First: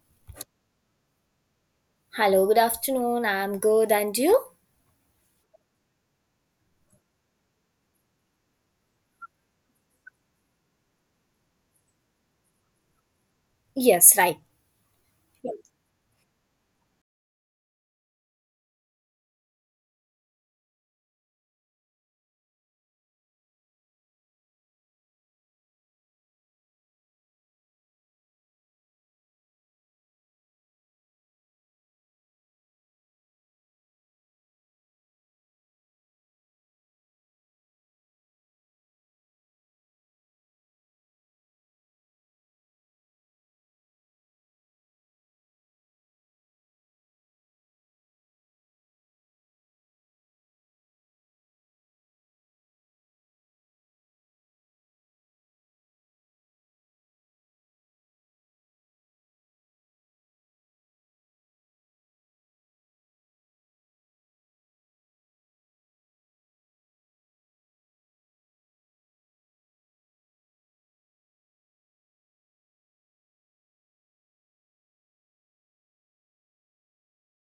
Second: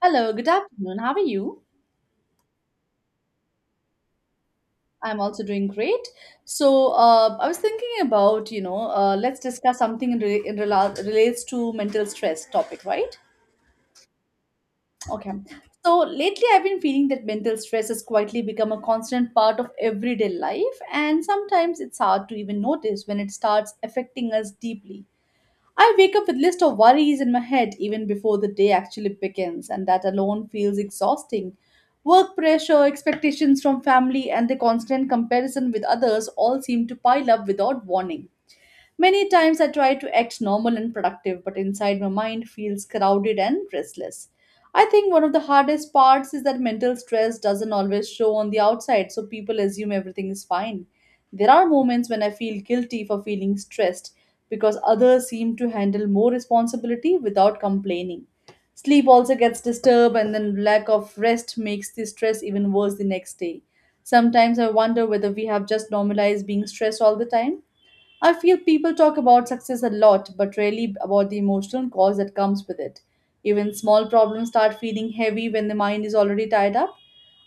Hello, good afternoon. How are you? Hello, good afternoon. I'm good, and you? I'm also doing great. I was thinking about, let's discuss something in, re- in rela- relates to mental stress topic, right? Yes, right. Okay. So, lately I've been feeling that mental stress has quietly become a constant part of everyday life, and sometimes it's hard to even notice when it starts affecting us deeply. I wake up with list of worries in my head even before the day actually begins, and that alone feels exhausting. Work pressure, expectations from family, and the constant comparison with others all seem to pile up without warning. Many times I try to act normal and productive, but inside my mind feels crowded and restless. I think one of the hardest parts is that mental stress doesn't always show on the outside, so people assume everything is fine. There are moments when I feel guilty for feeling stressed because others seem to handle more responsibility without complaining. Sleep also gets disturbed, and then lack of rest makes the stress even worse the next day. Sometimes I wonder whether we have just normalized being stressed all the time. I feel people talk about success a lot, but rarely about the emotional cause that comes with it. Even small problems start feeling heavy when the mind is already tied up.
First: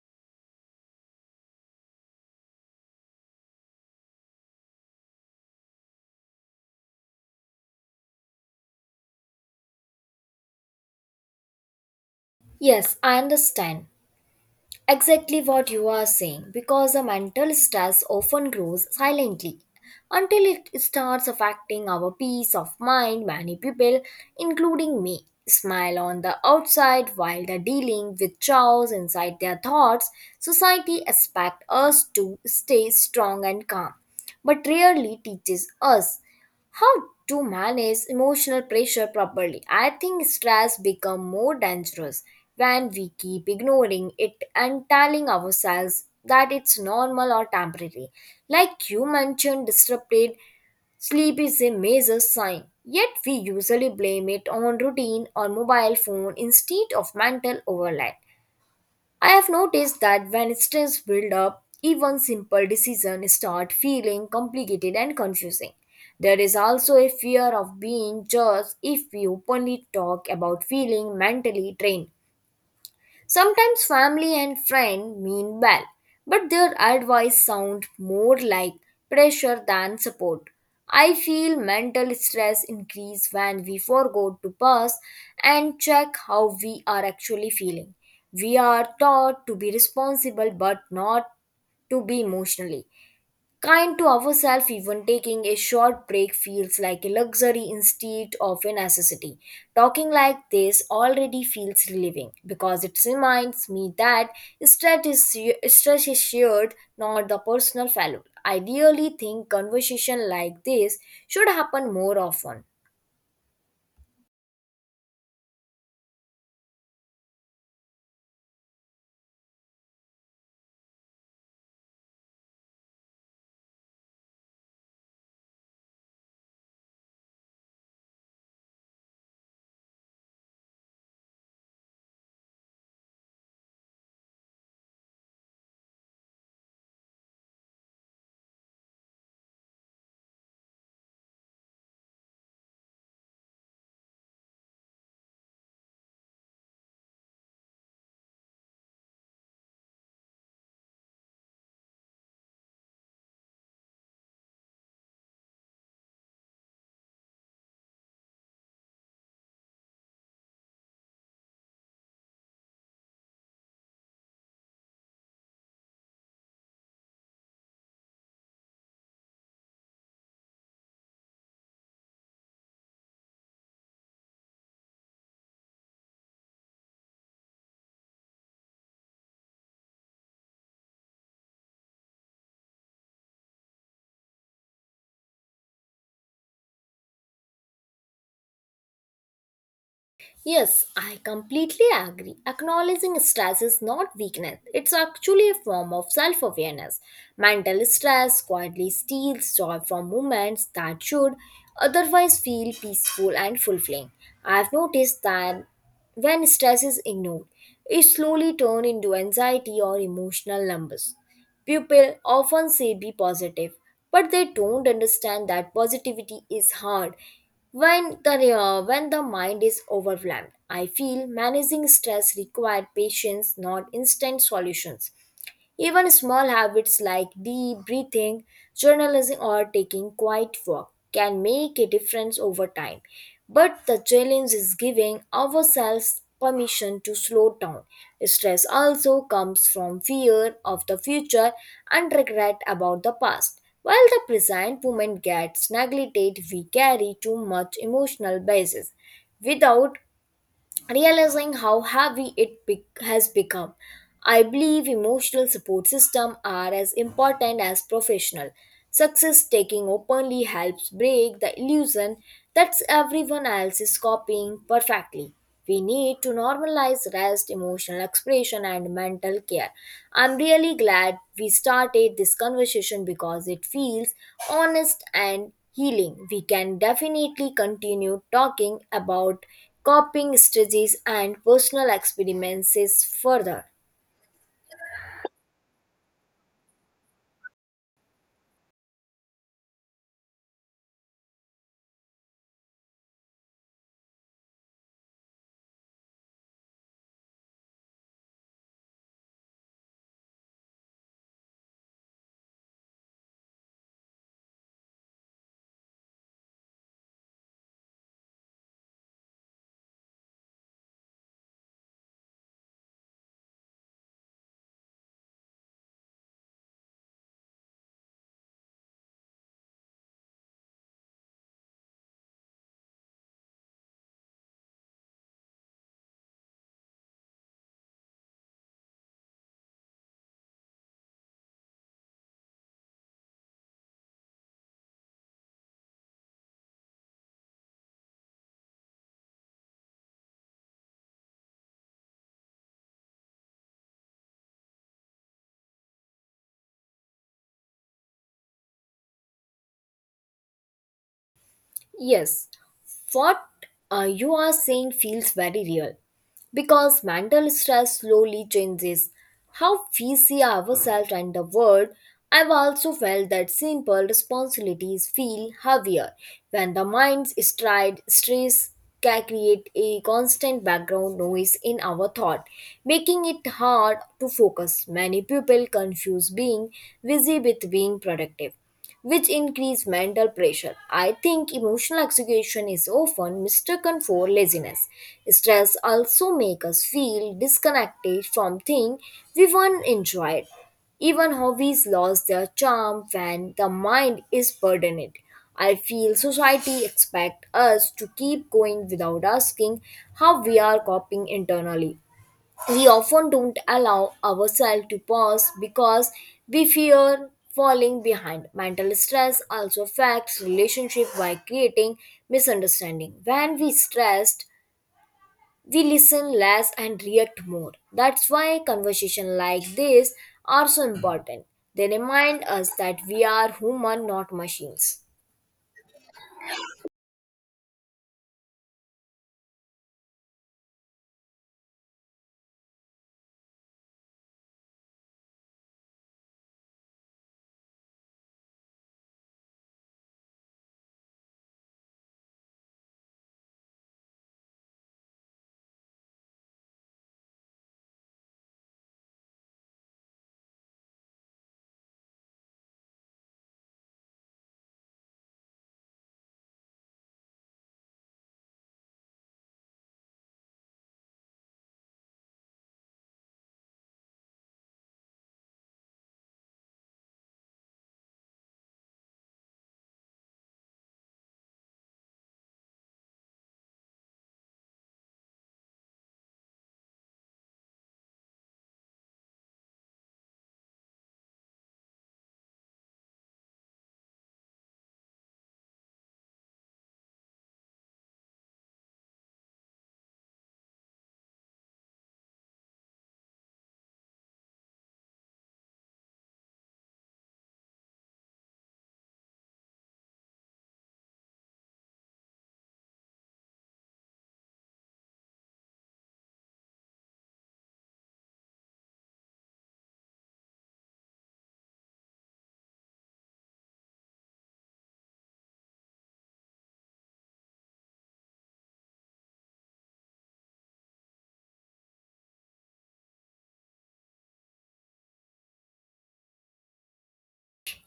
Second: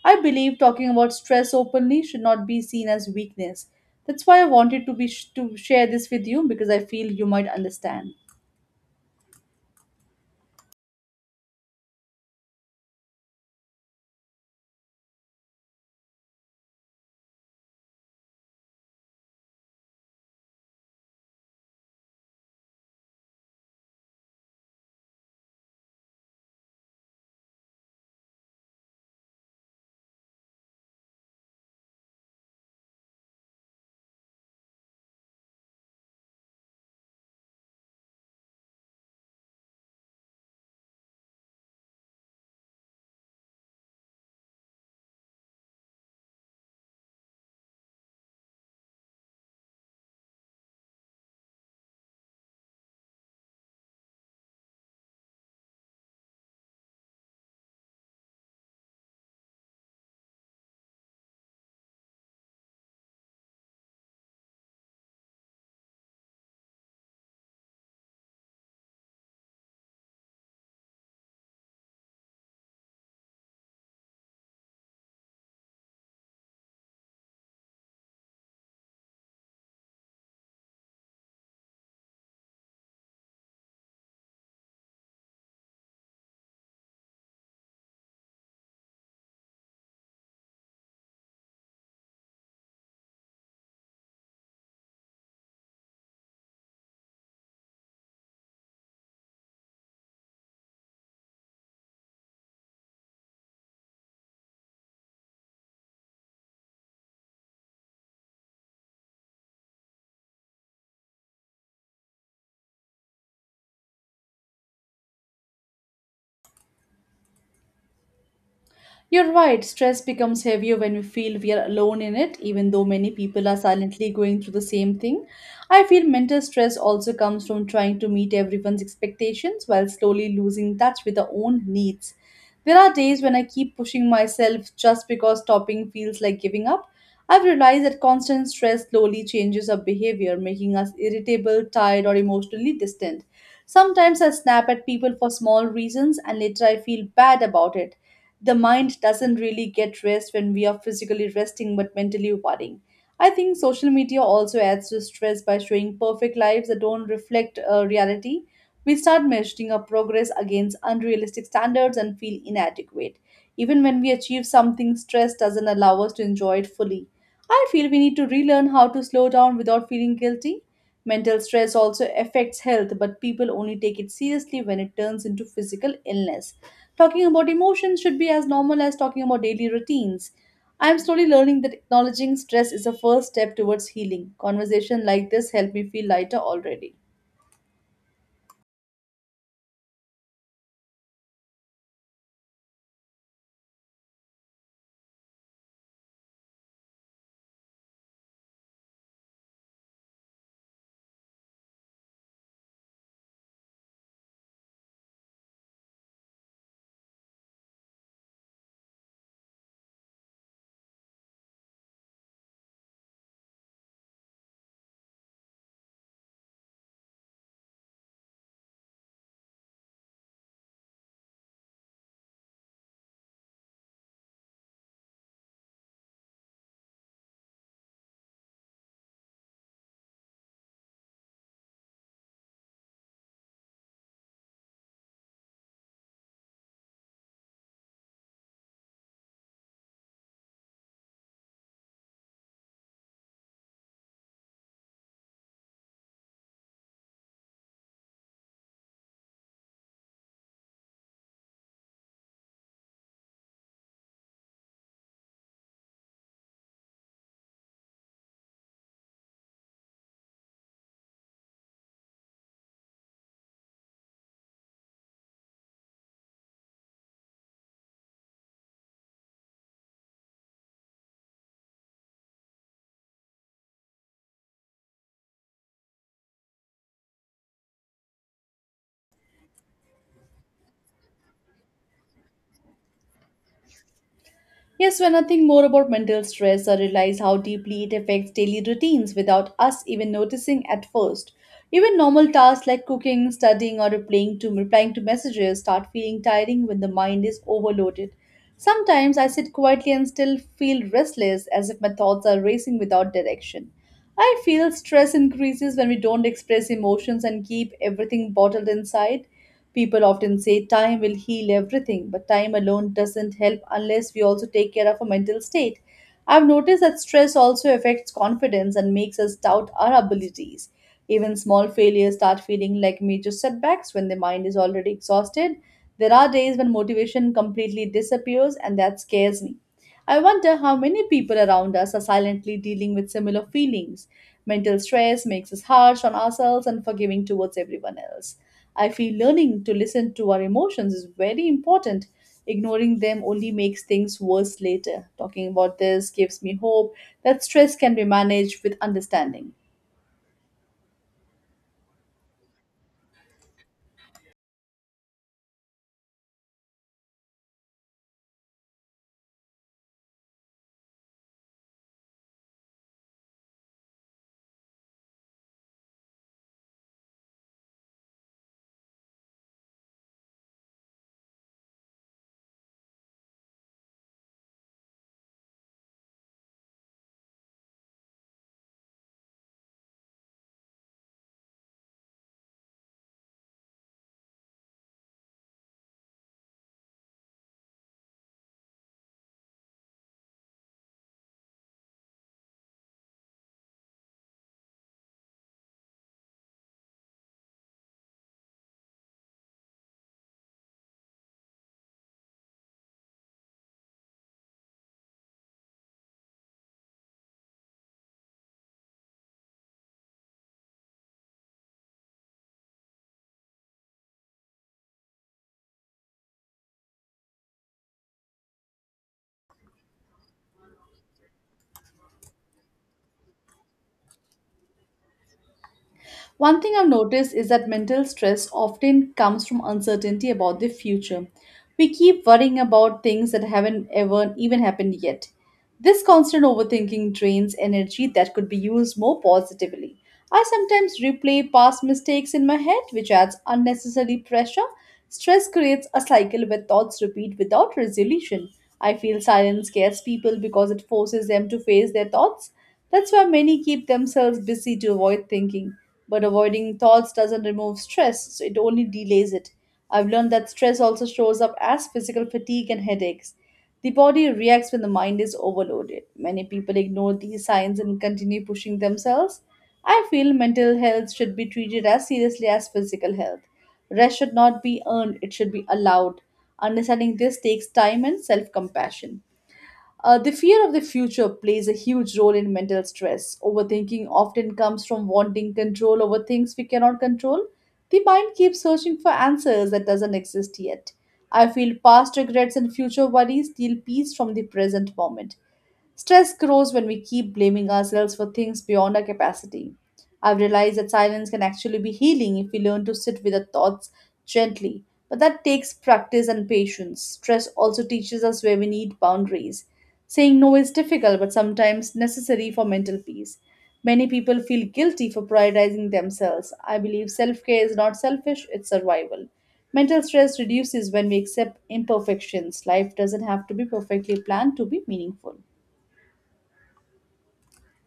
I believe talking about stress openly should not be seen as weakness. That's why I wanted to share this with you because I feel you might understand. Yes, I understand exactly what you are saying because the mental stress often grows silently until it starts affecting our peace of mind. Many people, including me, smile on the outside while they're dealing with chaos inside their thoughts. Society expects us to stay strong and calm, but rarely teaches us how to manage emotional pressure properly. I think stress become more dangerous when we keep ignoring it and telling ourselves that it's normal or temporary. Like you mentioned, disrupted sleep is a major sign, yet we usually blame it on routine or mobile phone instead of mental overload. I have noticed that when stress builds up, even simple decisions start feeling complicated and confusing. There is also a fear of being judged if we openly talk about feeling mentally drained. Sometimes family and friend mean well, but their advice sound more like pressure than support. I feel mental stress increase when we forego to pause and check how we are actually feeling. We are taught to be responsible but not to be emotionally. Kind to ourselves, even taking a short break feels like a luxury instead of a necessity. Talking like this already feels relieving because it reminds me that stress is shared, not the personal fellow. I really think conversation like this should happen more often. You're right, stress becomes heavier when we feel we are alone in it, even though many people are silently going through the same thing. I feel mental stress also comes from trying to meet everyone's expectations while slowly losing touch with our own needs. There are days when I keep pushing myself just because stopping feels like giving up. I've realized that constant stress slowly changes our behavior, making us irritable, tired, or emotionally distant. Sometimes I snap at people for small reasons and later I feel bad about it. The mind doesn't really get rest when we are physically resting but mentally worrying. I think social media also adds to stress by showing perfect lives that don't reflect reality. We start measuring our progress against unrealistic standards and feel inadequate. Even when we achieve something, stress doesn't allow us to enjoy it fully. I feel we need to relearn how to slow down without feeling guilty. Mental stress also affects health, but people only take it seriously when it turns into physical illness. Talking about emotions should be as normal as talking about daily routines. I am slowly learning that acknowledging stress is a first step towards healing. Conversation like this helped me feel lighter already. Yes, I completely agree. Acknowledging stress is not weakness, it's actually a form of self awareness. Mental stress quietly steals joy from moments that should otherwise feel peaceful and fulfilling. I've noticed that when stress is ignored, it slowly turns into anxiety or emotional numbness. People often say be positive, but they don't understand that positivity is hard when the mind is overwhelmed. I feel managing stress required patience, not instant solutions. Even small habits like deep breathing, journalism, or taking quiet walk can make a difference over time. But the challenge is giving ourselves permission to slow down. Stress also comes from fear of the future and regret about the past. While the present moment gets neglected, we carry too much emotional basis without realizing how heavy it has become. I believe emotional support systems are as important as professional. Success taking openly helps break the illusion that everyone else is copying perfectly. We need to normalize rest, emotional expression, and mental care. I'm really glad we started this conversation because it feels honest and healing. We can definitely continue talking about coping strategies and personal experiences further. Yes, when I think more about mental stress, I realize how deeply it affects daily routines without us even noticing at first. Even normal tasks like cooking, studying, or replying to messages start feeling tiring when the mind is overloaded. Sometimes I sit quietly and still feel restless as if my thoughts are racing without direction. I feel stress increases when we don't express emotions and keep everything bottled inside. People often say time will heal everything, but time alone doesn't help unless we also take care of our mental state. I've noticed that stress also affects confidence and makes us doubt our abilities. Even small failures start feeling like major setbacks when the mind is already exhausted. There are days when motivation completely disappears, and that scares me. I wonder how many people around us are silently dealing with similar feelings. Mental stress makes us harsh on ourselves and forgiving towards everyone else. I feel learning to listen to our emotions is very important. Ignoring them only makes things worse later. Talking about this gives me hope that stress can be managed with understanding. Yes, what you are saying feels very real, because mental stress slowly changes how we see ourselves and the world. I've also felt that simple responsibilities feel heavier when the mind's stride. Stress can create a constant background noise in our thought, making it hard to focus. Many people confuse being busy with being productive, which increase mental pressure. I think emotional exhaustion is often mistaken for laziness. Stress also makes us feel disconnected from things we once enjoyed. Even hobbies lose their charm when the mind is burdened. I feel society expects us to keep going without asking how we are coping internally. We often don't allow ourselves to pause because we fear falling behind. Mental stress also affects relationship by creating misunderstanding. When we stressed, we listen less and react more. That's why conversations like this are so important. They remind us that we are human, not machines. One thing I've noticed is that mental stress often comes from uncertainty about the future. We keep worrying about things that haven't ever even happened yet. This constant overthinking drains energy that could be used more positively. I sometimes replay past mistakes in my head, which adds unnecessary pressure. Stress creates a cycle where thoughts repeat without resolution. I feel silence scares people because it forces them to face their thoughts. That's why many keep themselves busy to avoid thinking. But avoiding thoughts doesn't remove stress, so it only delays it. I've learned that stress also shows up as physical fatigue and headaches. The body reacts when the mind is overloaded. Many people ignore these signs and continue pushing themselves. I feel mental health should be treated as seriously as physical health. Rest should not be earned, it should be allowed. Understanding this takes time and self compassion. The fear of the future plays a huge role in mental stress. Overthinking often comes from wanting control over things we cannot control. The mind keeps searching for answers that doesn't exist yet. I feel past regrets and future worries steal peace from the present moment. Stress grows when we keep blaming ourselves for things beyond our capacity. I've realized that silence can actually be healing if we learn to sit with our thoughts gently, but that takes practice and patience. Stress also teaches us where we need boundaries. Saying no is difficult but sometimes necessary for mental peace. Many people feel guilty for prioritizing themselves. I believe self care is not selfish, it's survival. Mental stress reduces when we accept imperfections. Life doesn't have to be perfectly planned to be meaningful.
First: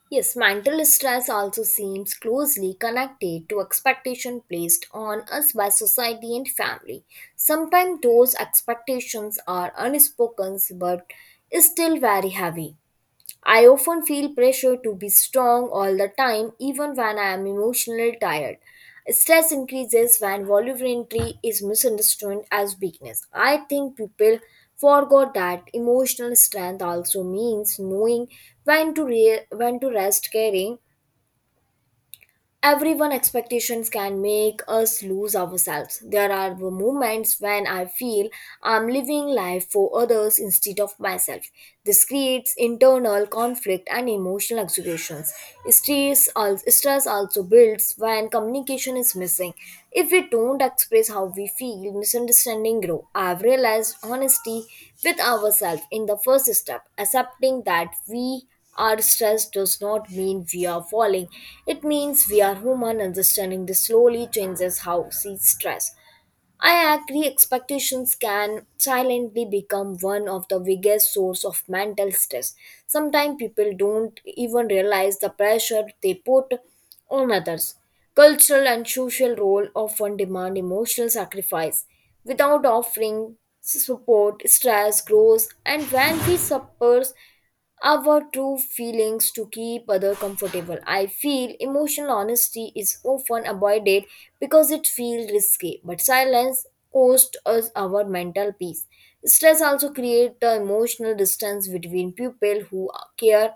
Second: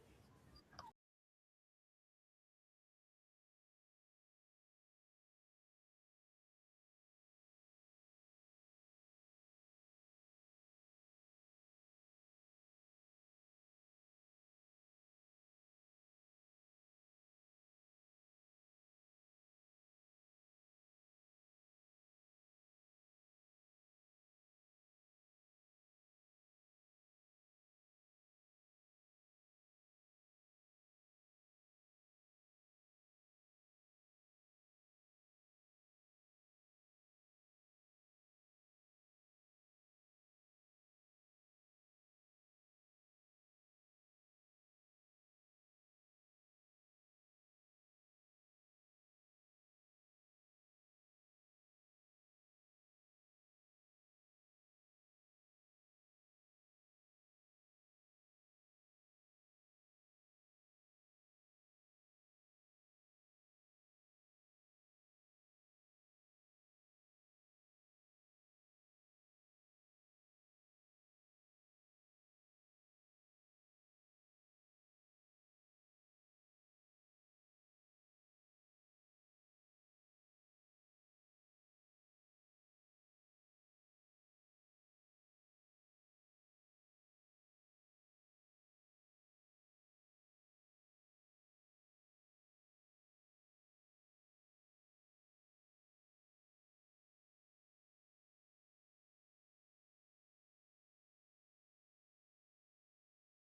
Yes, mental stress also seems closely connected to expectation placed on us by society and family. Sometimes those expectations are unspoken but still very heavy. I often feel pressure to be strong all the time, even when I am emotionally tired. Stress increases when vulnerability is misunderstood as weakness. I think people forgot that emotional strength also means knowing when to rest. Caring everyone expectations can make us lose ourselves. There are the moments when I feel I'm living life for others instead of myself. This creates internal conflict and emotional exhaustions. Stress also builds when communication is missing. If we don't express how we feel, misunderstanding grow. I've realized honesty with ourselves in the first step, accepting that we our stress does not mean we are falling. It means we are human. Understanding this slowly changes how we see stress. I agree expectations can silently become one of the biggest source of mental stress. Sometimes people don't even realize the pressure they put on others. Cultural and social role often demand emotional sacrifice. Without offering support, stress grows and when we suffer our true feelings to keep other comfortable. I feel emotional honesty is often avoided because it feels risky, but silence costs us our mental peace. Stress also creates the emotional distance between people who care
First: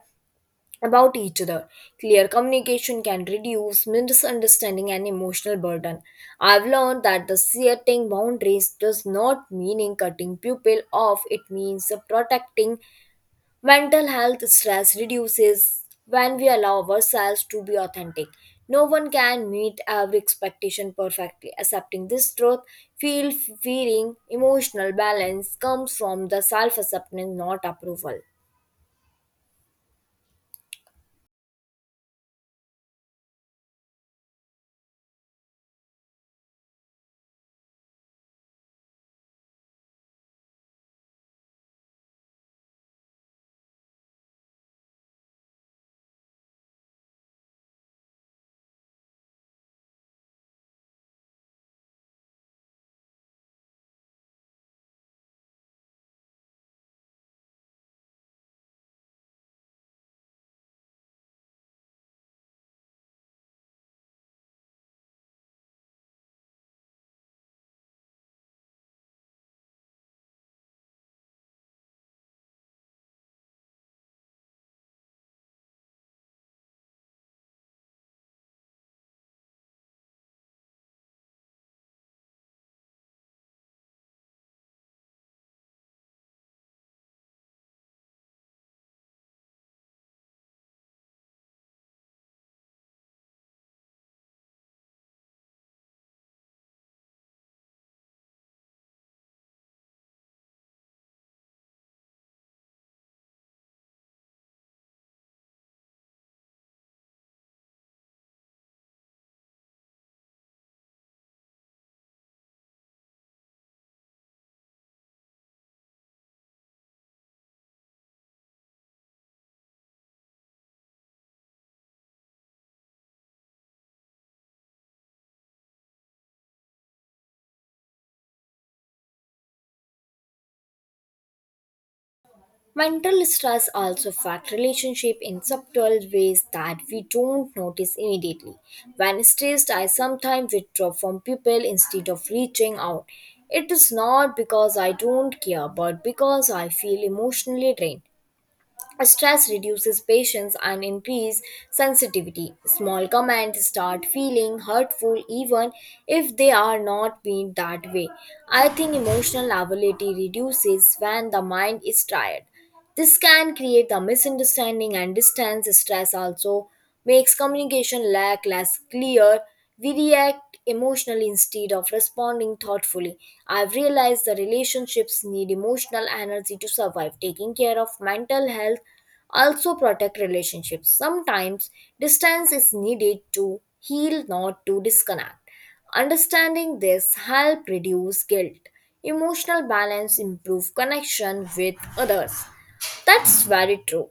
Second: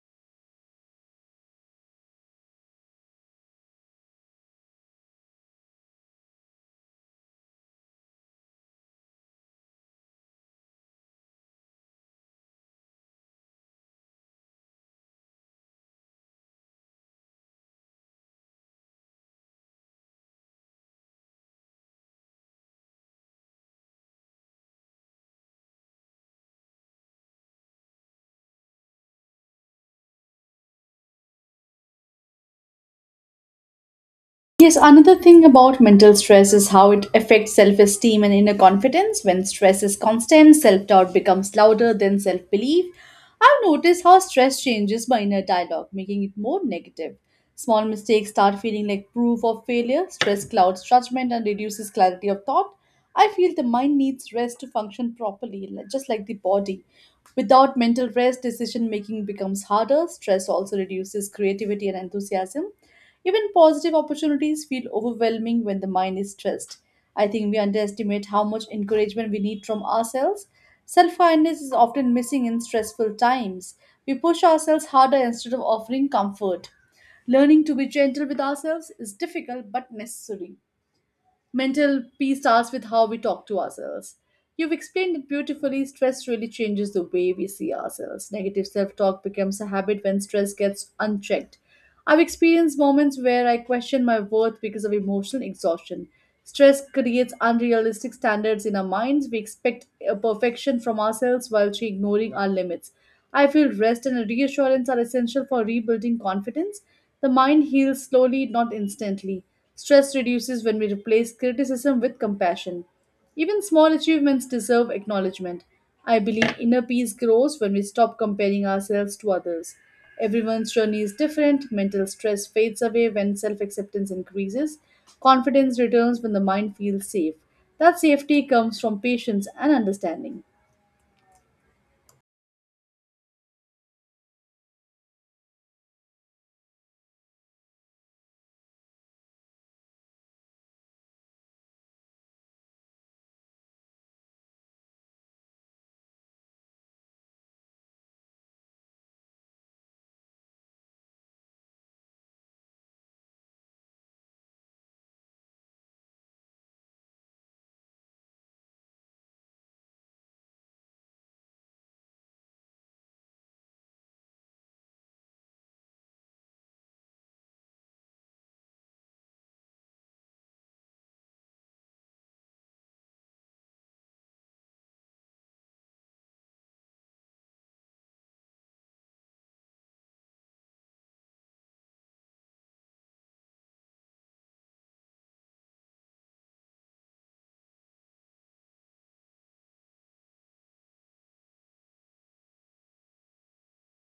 about each other. Clear communication can reduce misunderstanding and emotional burden. I've learned that the setting boundaries does not mean cutting people off, it means protecting. Mental health stress reduces when we allow ourselves to be authentic. No one can meet every expectation perfectly. Accepting this truth, feel feeling emotional balance comes from the self acceptance, not approval. Yes, another thing about mental stress is how it affects self esteem and inner confidence. When stress is constant, self doubt becomes louder than self belief. I've noticed how stress changes my inner dialogue, making it more negative. Small mistakes start feeling like proof of failure. Stress clouds judgment and reduces clarity of thought. I feel the mind needs rest to function properly, just like the body. Without mental rest, decision making becomes harder. Stress also reduces creativity and enthusiasm. Even positive opportunities feel overwhelming when the mind is stressed. I think we underestimate how much encouragement we need from ourselves. Self kindness is often missing in stressful times. We push ourselves harder instead of offering comfort. Learning to be gentle with ourselves is difficult but necessary. Mental peace starts with how we talk to ourselves. You've explained it beautifully. Stress really changes the way we see ourselves. Negative self talk becomes a habit when stress gets unchecked. I've experienced moments where I question my worth because of emotional exhaustion. Stress creates unrealistic standards in our minds. We expect perfection from ourselves while she ignoring our limits. I feel rest and reassurance are essential for rebuilding confidence. The mind heals slowly, not instantly. Stress reduces when we replace criticism with compassion. Even small achievements deserve acknowledgement. I believe inner peace grows when we stop comparing ourselves to others. Everyone's journey is different. Mental stress fades away when self acceptance increases. Confidence returns when the mind feels safe. That safety comes from patience and understanding. Mental stress also affects relationship in subtle ways that we don't notice immediately. When stressed, I sometimes withdraw from people instead of reaching out. It is not because I don't care, but because I feel emotionally drained. Stress reduces patience and increases sensitivity. Small comments start feeling hurtful even if they are not meant that way. I think emotional ability reduces when the mind is tired. This can create a misunderstanding and distance. Stress also makes communication lack less clear. We react emotionally instead of responding thoughtfully. I've realized the relationships need emotional energy to survive. Taking care of mental health also protect relationships. Sometimes distance is needed to heal, not to disconnect. Understanding this help reduce guilt. Emotional balance improve connection with others. That's very true,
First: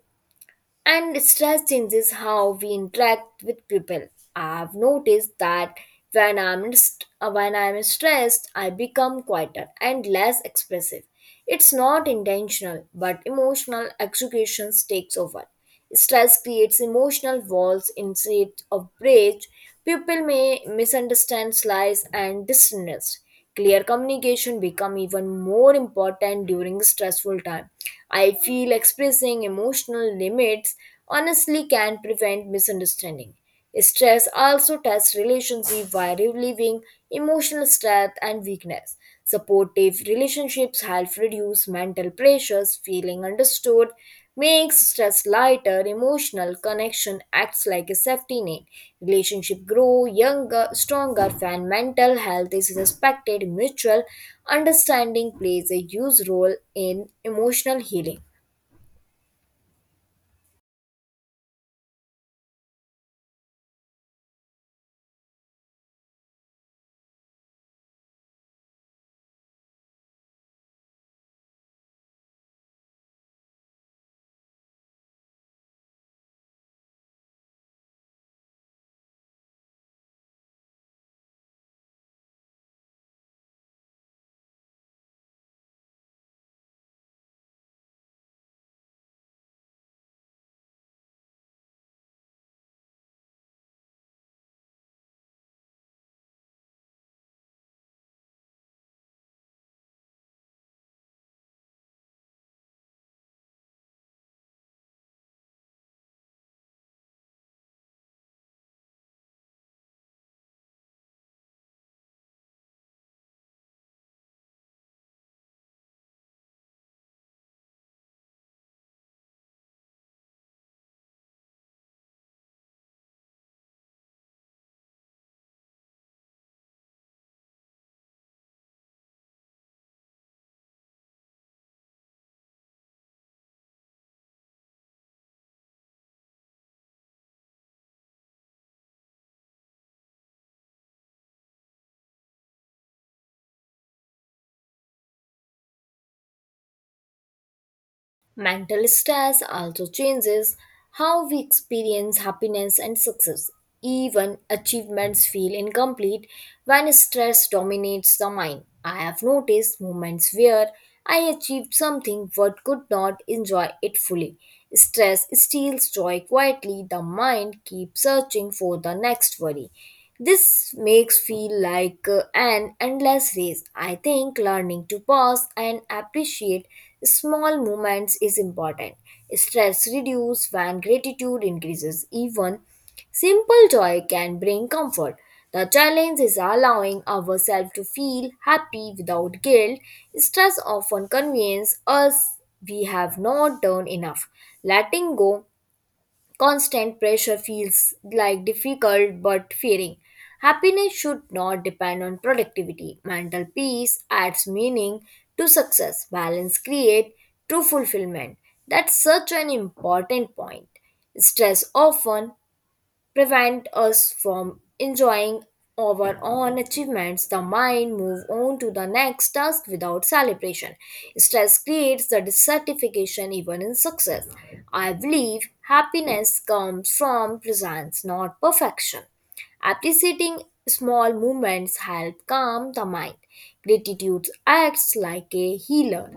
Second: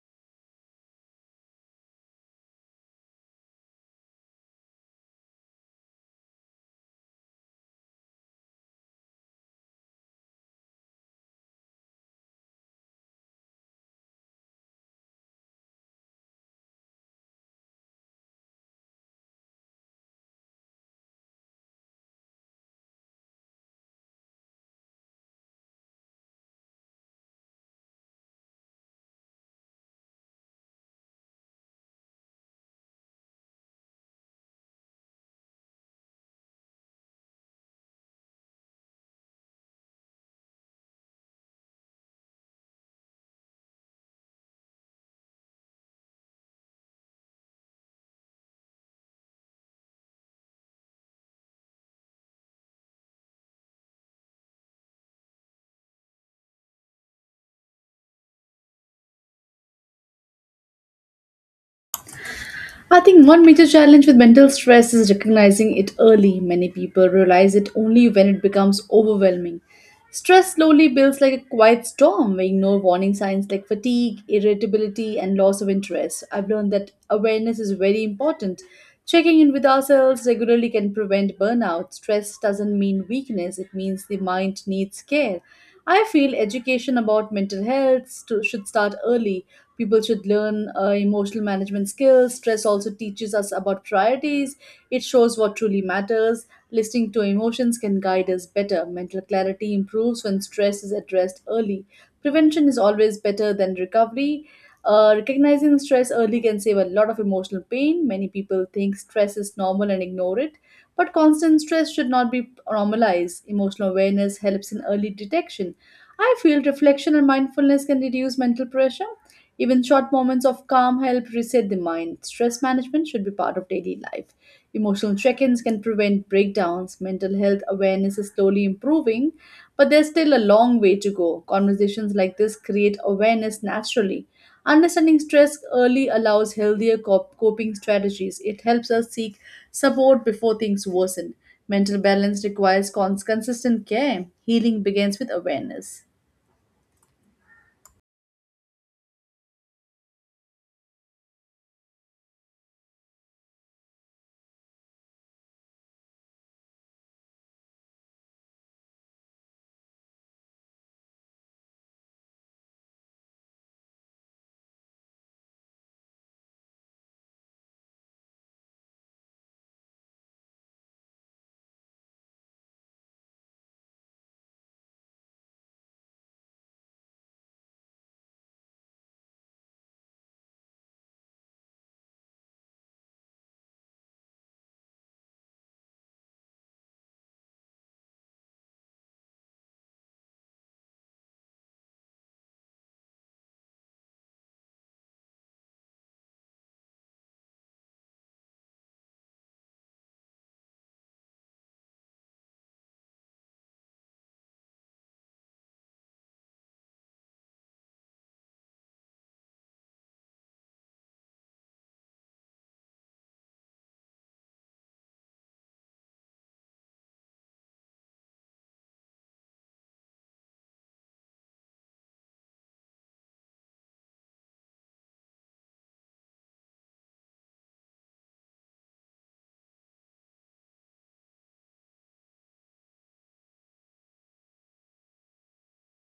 and stress changes how we interact with people. I've noticed that when I'm stressed, I become quieter and less expressive. It's not intentional, but emotional executions takes over. Stress creates emotional walls instead of bridge. People may misunderstand lies and dishonest. Clear communication become even more important during stressful time. I feel expressing emotional limits honestly can prevent misunderstanding. Stress also tests relationship by relieving emotional strength and weakness. Supportive relationships help reduce mental pressures. Feeling understood makes stress lighter. Emotional connection acts like a safety net. Relationship grow younger, stronger when mental health is respected. Mutual understanding plays a huge role in emotional healing. I think one major challenge with mental stress is recognizing it early. Many people realize it only when it becomes overwhelming. Stress slowly builds like a quiet storm. We ignore warning signs like fatigue, irritability, and loss of interest. I've learned that awareness is very important. Checking in with ourselves regularly can prevent burnout. Stress doesn't mean weakness, it means the mind needs care. I feel education about mental health should start early. People should learn emotional management skills. Stress also teaches us about priorities. It shows what truly matters. Listening to emotions can guide us better. Mental clarity improves when stress is addressed early. Prevention is always better than recovery. Recognizing stress early can save a lot of emotional pain. Many people think stress is normal and ignore it, but constant stress should not be normalized. Emotional awareness helps in early detection. I feel reflection and mindfulness can reduce mental pressure. Even short moments of calm help reset the mind. Stress management should be part of daily life. Emotional check ins can prevent breakdowns. Mental health awareness is slowly improving, but there's still a long way to go. Conversations like this create awareness naturally. Understanding stress early allows healthier coping strategies. It helps us seek support before things worsen. Mental balance requires consistent care. Healing begins with awareness. Mental stress also changes how we experience happiness and success. Even achievements feel incomplete when stress dominates the mind. I have noticed moments where I achieved something but could not enjoy it fully. Stress steals joy quietly. The mind keeps searching for the next worry. This makes feel like an endless race. I think learning to pause and appreciate small movements is important. Stress reduces when gratitude increases. Even simple joy can bring comfort. The challenge is allowing ourselves to feel happy without guilt. Stress often convinces us we have not done enough. Letting go constant pressure feels like difficult but fearing. Happiness should not depend on productivity. Mental peace adds meaning to success. Balance creates true fulfillment. That's such an important point. Stress often prevent us from enjoying our own achievements. The mind move on to the next task without celebration. Stress creates the dissatisfaction even in success. I believe happiness comes from presence, not perfection. Appreciating small moments help calm the mind. Gratitude acts like a healer.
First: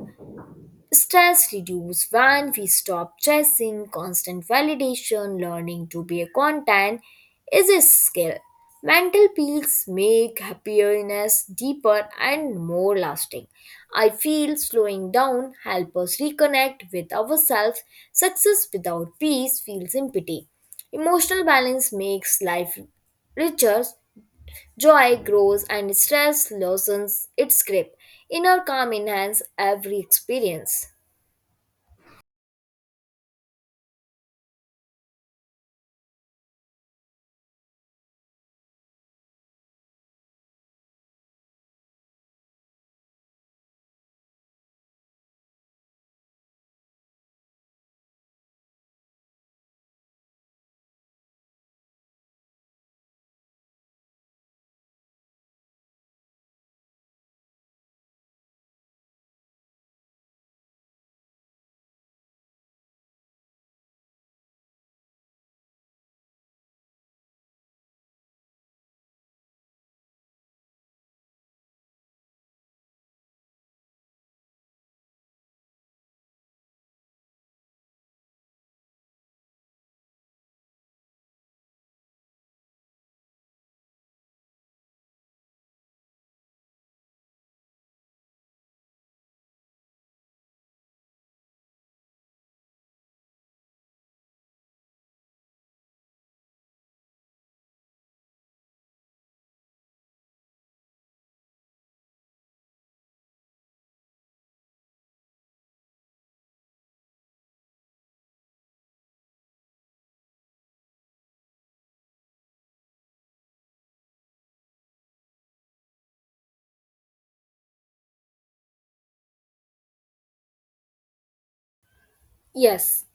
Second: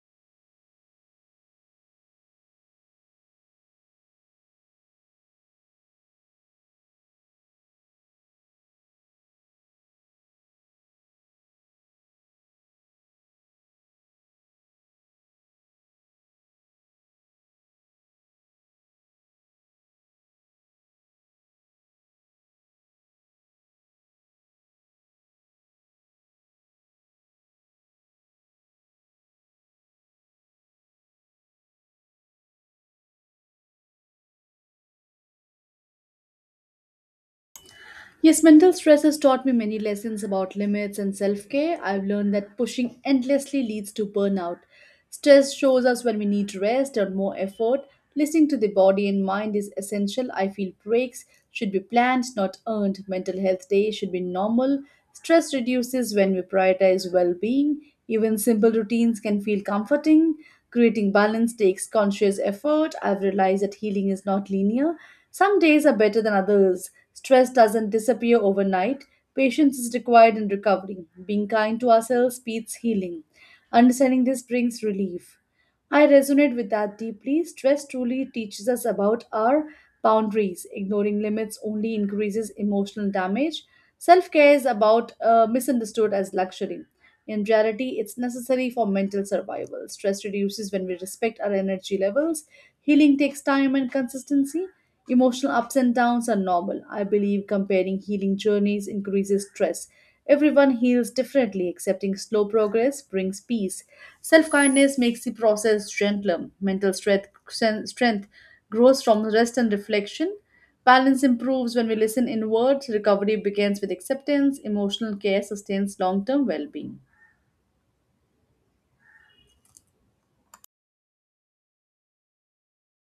Stress reduces when we stop chasing constant validation. Learning to be a content is a skill. Mental peace make happiness deeper and more lasting. I feel slowing down helps us reconnect with ourselves. Success without peace feels empty. Emotional balance makes life richer. Joy grows and stress loosens its grip. Inner calm enhances every experience. Yes, mental stress has taught me many lessons about limits and self care. I've learned that pushing endlessly leads to burnout. Stress shows us when we need rest or more effort. Listening to the body and mind is essential. I feel breaks should be planned, not earned. Mental health day should be normal. Stress reduces when we prioritize well being. Even simple routines can feel comforting. Creating balance takes conscious effort. I've realized that healing is not linear. Some days are better than others. Stress doesn't disappear overnight. Patience is required in recovery. Being kind to ourselves speeds healing. Understanding this brings relief. I resonate with that deeply. Stress truly teaches us about our boundaries. Ignoring limits only increases emotional damage. Self care is about misunderstood as luxury. In reality, it's necessary for mental survival. Stress reduces when we respect our energy levels. Healing takes time and consistency. Emotional ups and downs are normal. I believe comparing healing journeys increases stress. Everyone heals differently. Accepting slow progress brings peace. Self kindness makes the process gentler. Mental strength grows from rest and reflection. Balance improves when we listen inward. Recovery begins with acceptance. Emotional care sustains long term well being. Yes,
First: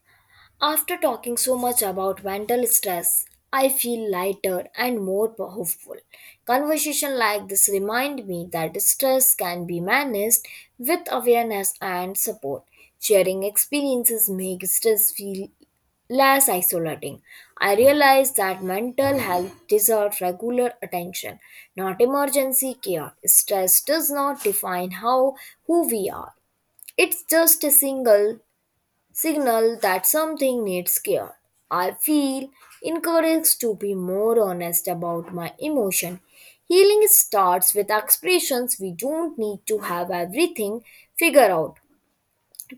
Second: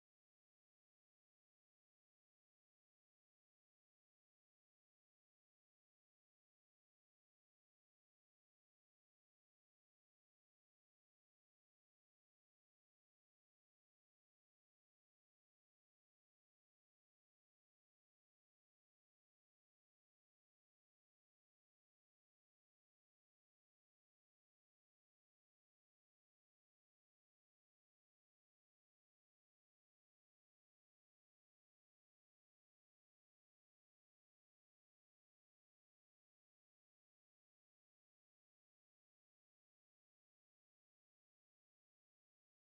after talking so much about mental stress, I feel lighter and more hopeful. Conversation like this remind me that stress can be managed with awareness and support. Sharing experiences make stress feel less isolating. I realize that mental health deserves regular attention, not emergency care. Stress does not define how who we are. It's just a single signal that something needs care. I feel encouraged to be more honest about my emotion. Healing starts with expressions. We don't need to have everything figured out.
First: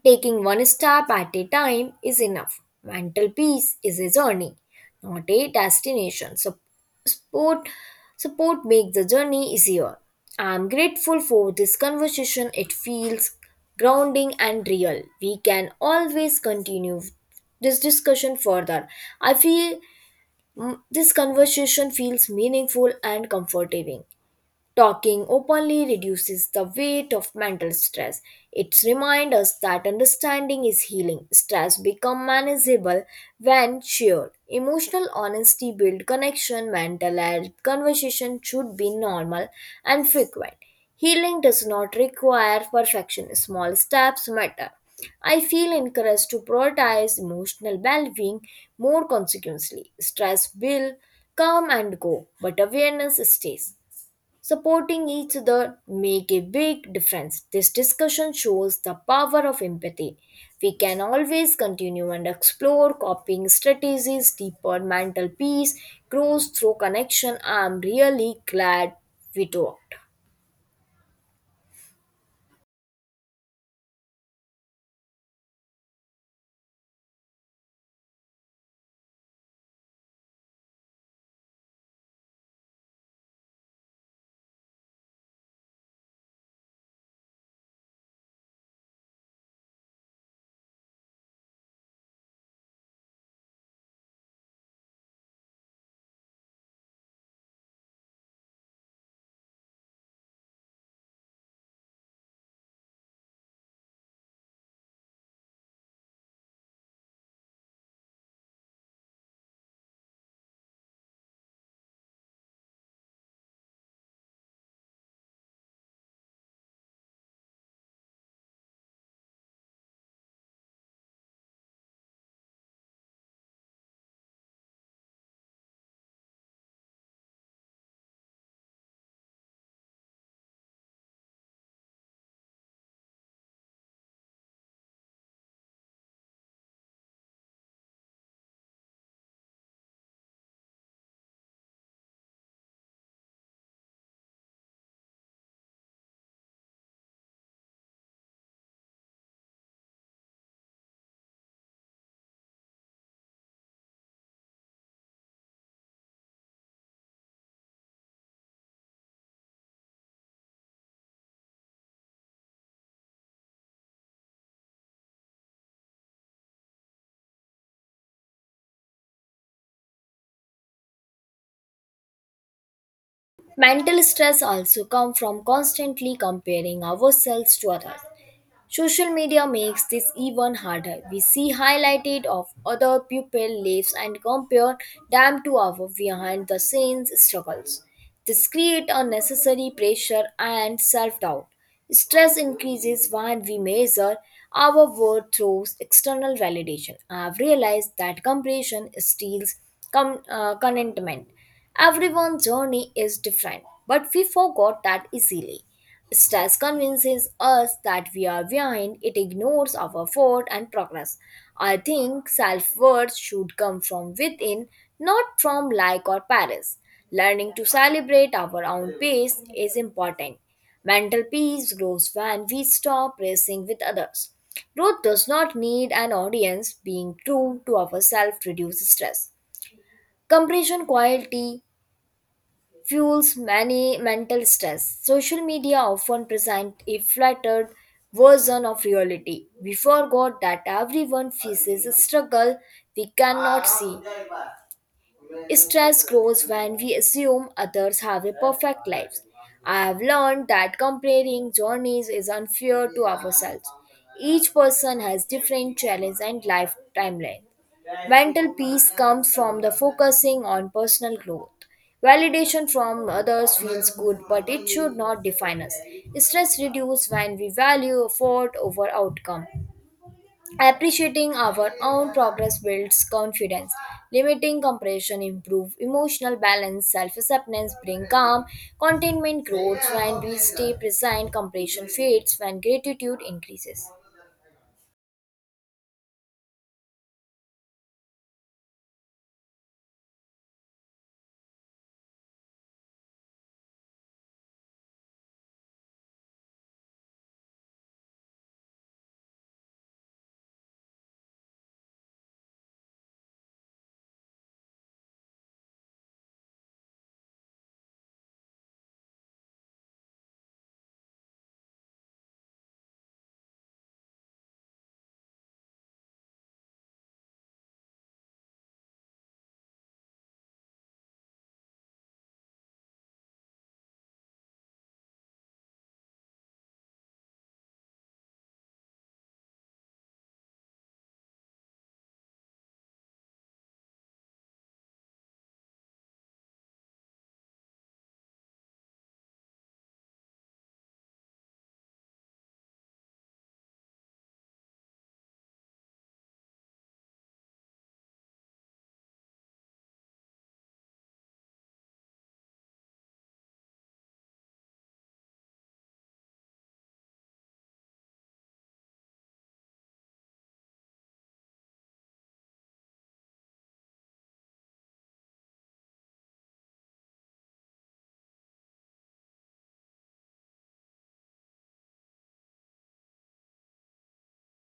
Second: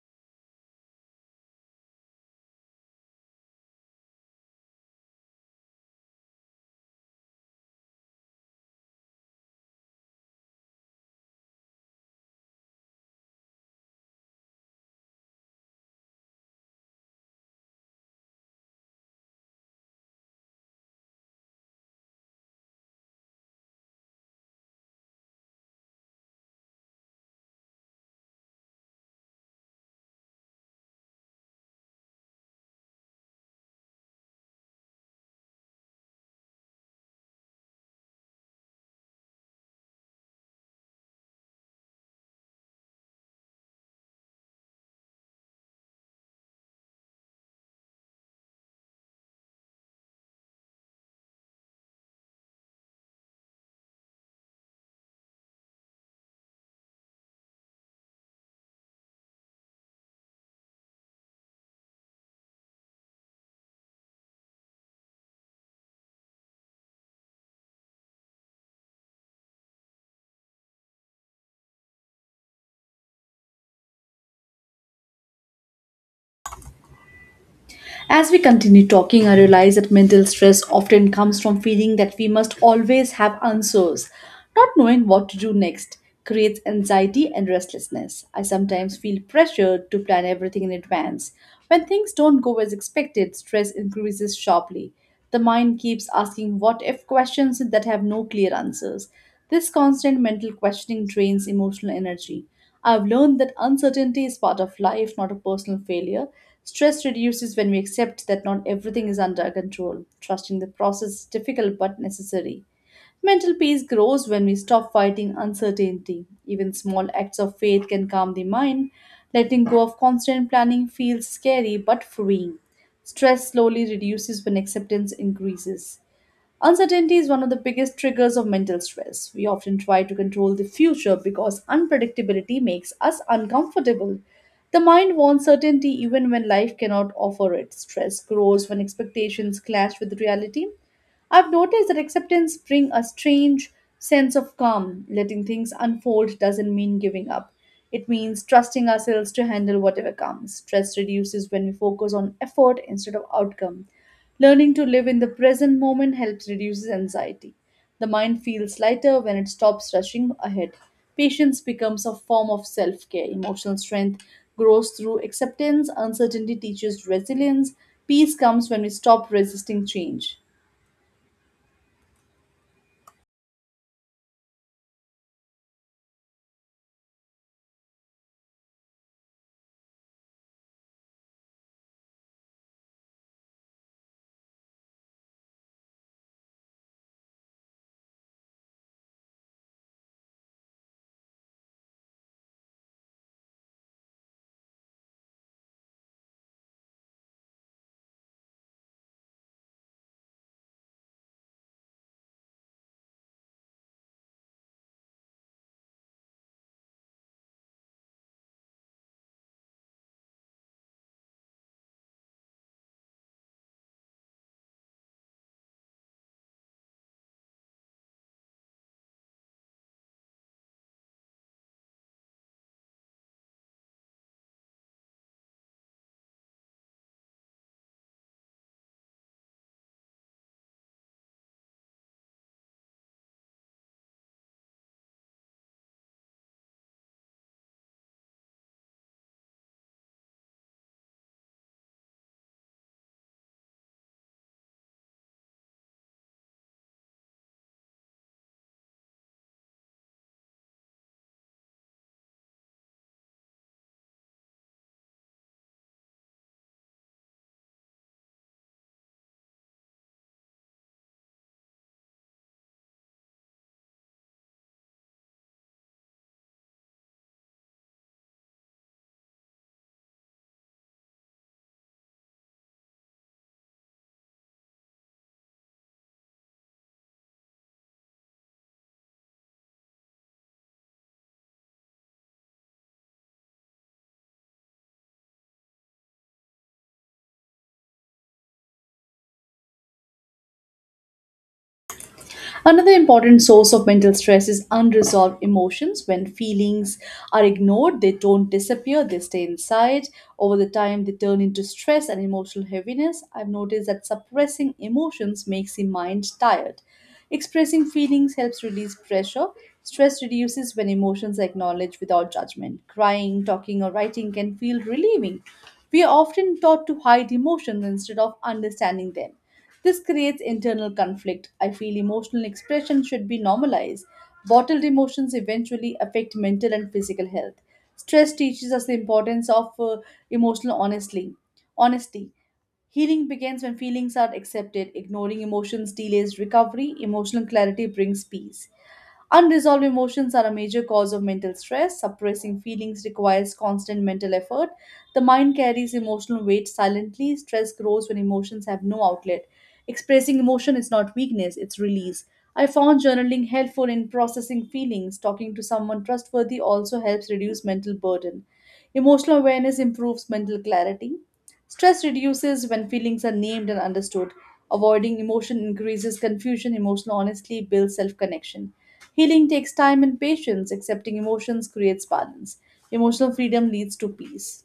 Taking one step at a time is enough. Mental peace is a journey, not a destination. So, support, support makes the journey easier. I'm grateful for this conversation. It feels grounding and real. We can always continue this discussion further. I feel this conversation feels meaningful and comforting. Talking openly reduces the weight of mental stress. It reminds us that understanding is healing. Stress becomes manageable when shared. Emotional honesty builds connection. Mental health conversation should be normal and frequent. Healing does not require perfection. Small steps matter. I feel encouraged to prioritize emotional well-being more consequently. Stress will come and go, but awareness stays. Supporting each other make a big difference. This discussion shows the power of empathy. We can always continue and explore coping strategies deeper. Mental peace grows through connection. I'm really glad we talked. As we continue talking, I realize that mental stress often comes from feeling that we must always have answers. Not knowing what to do next creates anxiety and restlessness. I sometimes feel pressured to plan everything in advance. When things don't go as expected, stress increases sharply. The mind keeps asking what if questions that have no clear answers. This constant mental questioning drains emotional energy. I've learned that uncertainty is part of life, not a personal failure. Stress reduces when we accept that not everything is under our control. Trusting the process is difficult but necessary. Mental peace grows when we stop fighting uncertainty. Even small acts of faith can calm the mind. Letting go of constant planning feels scary but freeing. Stress slowly reduces when acceptance increases. Uncertainty is one of the biggest triggers of mental stress. We often try to control the future because unpredictability makes us uncomfortable. The mind wants certainty even when life cannot offer it. Stress grows when expectations clash with reality. I've noticed that acceptance brings a strange sense of calm. Letting things unfold doesn't mean giving up. It means trusting ourselves to handle whatever comes. Stress reduces when we focus on effort instead of outcome. Learning to live in the present moment helps reduces anxiety. The mind feels lighter when it stops rushing ahead. Patience becomes a form of self care. Emotional strength grows through acceptance. Uncertainty teaches resilience. Peace comes when we stop resisting change. Mental stress also comes from constantly comparing ourselves to others. Social media makes this even harder. We see highlighted of other people lives and compare them to our behind the scenes struggles. This creates unnecessary pressure and self-doubt. Stress increases when we measure our worth through external validation. I have realized that comparison steals contentment. Everyone's journey is different, but we forgot that easily. Stress convinces us that we are behind, it ignores our effort and progress. I think self worth should come from within, not from like or Paris. Learning to celebrate our own pace is important. Mental peace grows when we stop racing with others. Growth does not need an audience, being true to ourselves reduces stress. Compression quality fuels many mental stress. Social media often present a flattered version of reality. We forgot that everyone faces a struggle we cannot see. Stress grows when we assume others have a perfect lives. I have learned that comparing journeys is unfair to ourselves. Each person has different challenges and life timeline. Mental peace comes from the focusing on personal growth. Validation from others feels good, but it should not define us. Stress reduces when we value effort over outcome. Appreciating our own progress builds confidence. Limiting compression improve emotional balance. Self-acceptance bring calm. Contentment grows when we stay present. Compression fades when gratitude increases. Another important source of mental stress is unresolved emotions. When feelings are ignored, they don't disappear, they stay inside. Over the time, they turn into stress and emotional heaviness. I've noticed that suppressing emotions makes the mind tired. Expressing feelings helps release pressure. Stress reduces when emotions are acknowledged without judgment. Crying, talking, or writing can feel relieving. We are often taught to hide emotions instead of understanding them. This creates internal conflict. I feel emotional expression should be normalized. Bottled emotions eventually affect mental and physical health. Stress teaches us the importance of emotional honestly. Honesty. Healing begins when feelings are accepted. Ignoring emotions delays recovery. Emotional clarity brings peace. Unresolved emotions are a major cause of mental stress. Suppressing feelings requires constant mental effort. The mind carries emotional weight silently. Stress grows when emotions have no outlet. Expressing emotion is not weakness, it's release. I found journaling helpful in processing feelings. Talking to someone trustworthy also helps reduce mental burden. Emotional awareness improves mental clarity. Stress reduces when feelings are named and understood. Avoiding emotion increases confusion. Emotional honesty builds self connection. Healing takes time and patience. Accepting emotions creates balance. Emotional freedom leads to peace.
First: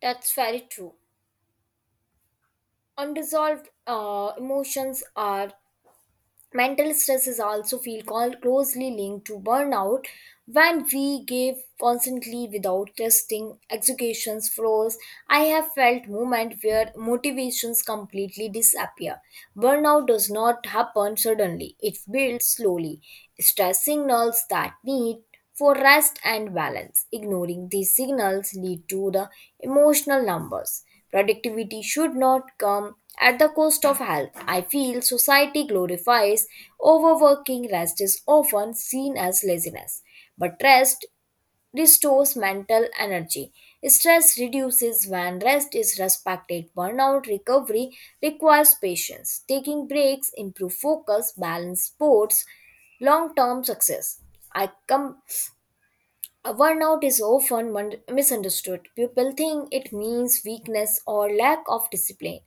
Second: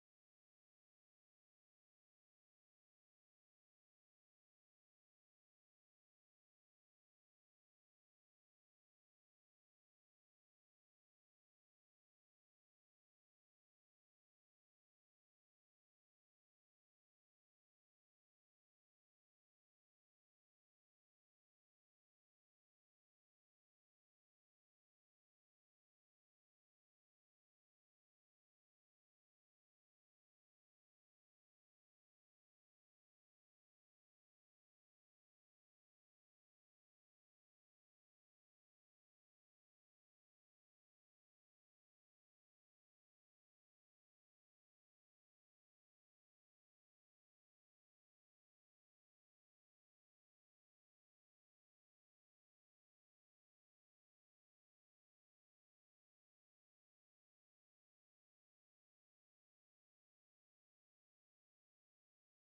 That's very true. Unresolved emotions are mental stress is also feel call closely linked to burnout when we give constantly without testing executions froze. I have felt moment where motivations completely disappear. Burnout does not happen suddenly, it builds slowly. Stress signals that need for rest and balance. Ignoring these signals lead to the emotional numbers. Productivity should not come at the cost of health. I feel society glorifies overworking. Rest is often seen as laziness, but rest restores mental energy. Stress reduces when rest is respected. Burnout recovery requires patience. Taking breaks improve focus, balance sports, long-term success. I come a burnout is often misunderstood. People think it means weakness or lack of discipline.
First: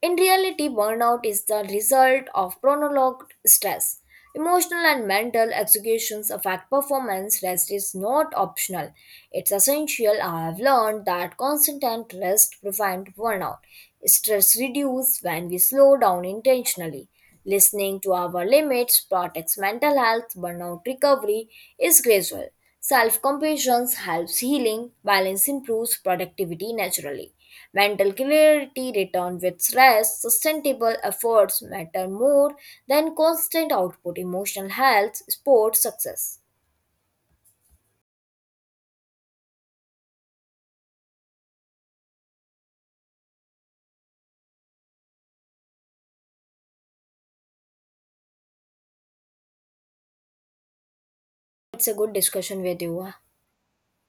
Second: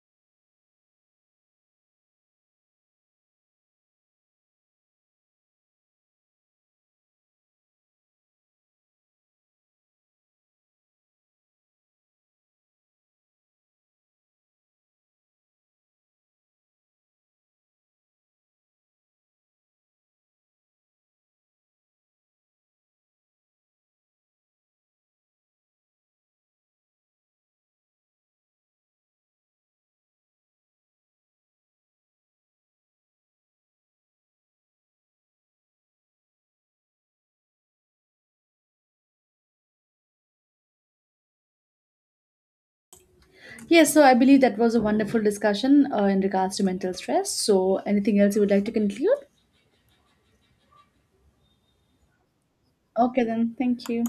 In reality, burnout is the result of prolonged stress. Emotional and mental executions affect performance. Rest is not optional, it's essential. I have learned that constant rest prevents burnout. Stress reduces when we slow down intentionally. Listening to our limits protects mental health. Burnout recovery is gradual. Self compassion helps healing, balance improves productivity naturally. Mental clarity returns with rest, sustainable efforts matter more than constant output, emotional health, sports success. Yes, so I believe that was a wonderful discussion in regards to mental stress. So, anything else you would like to conclude? It's a good discussion with you. Okay, then, thank you.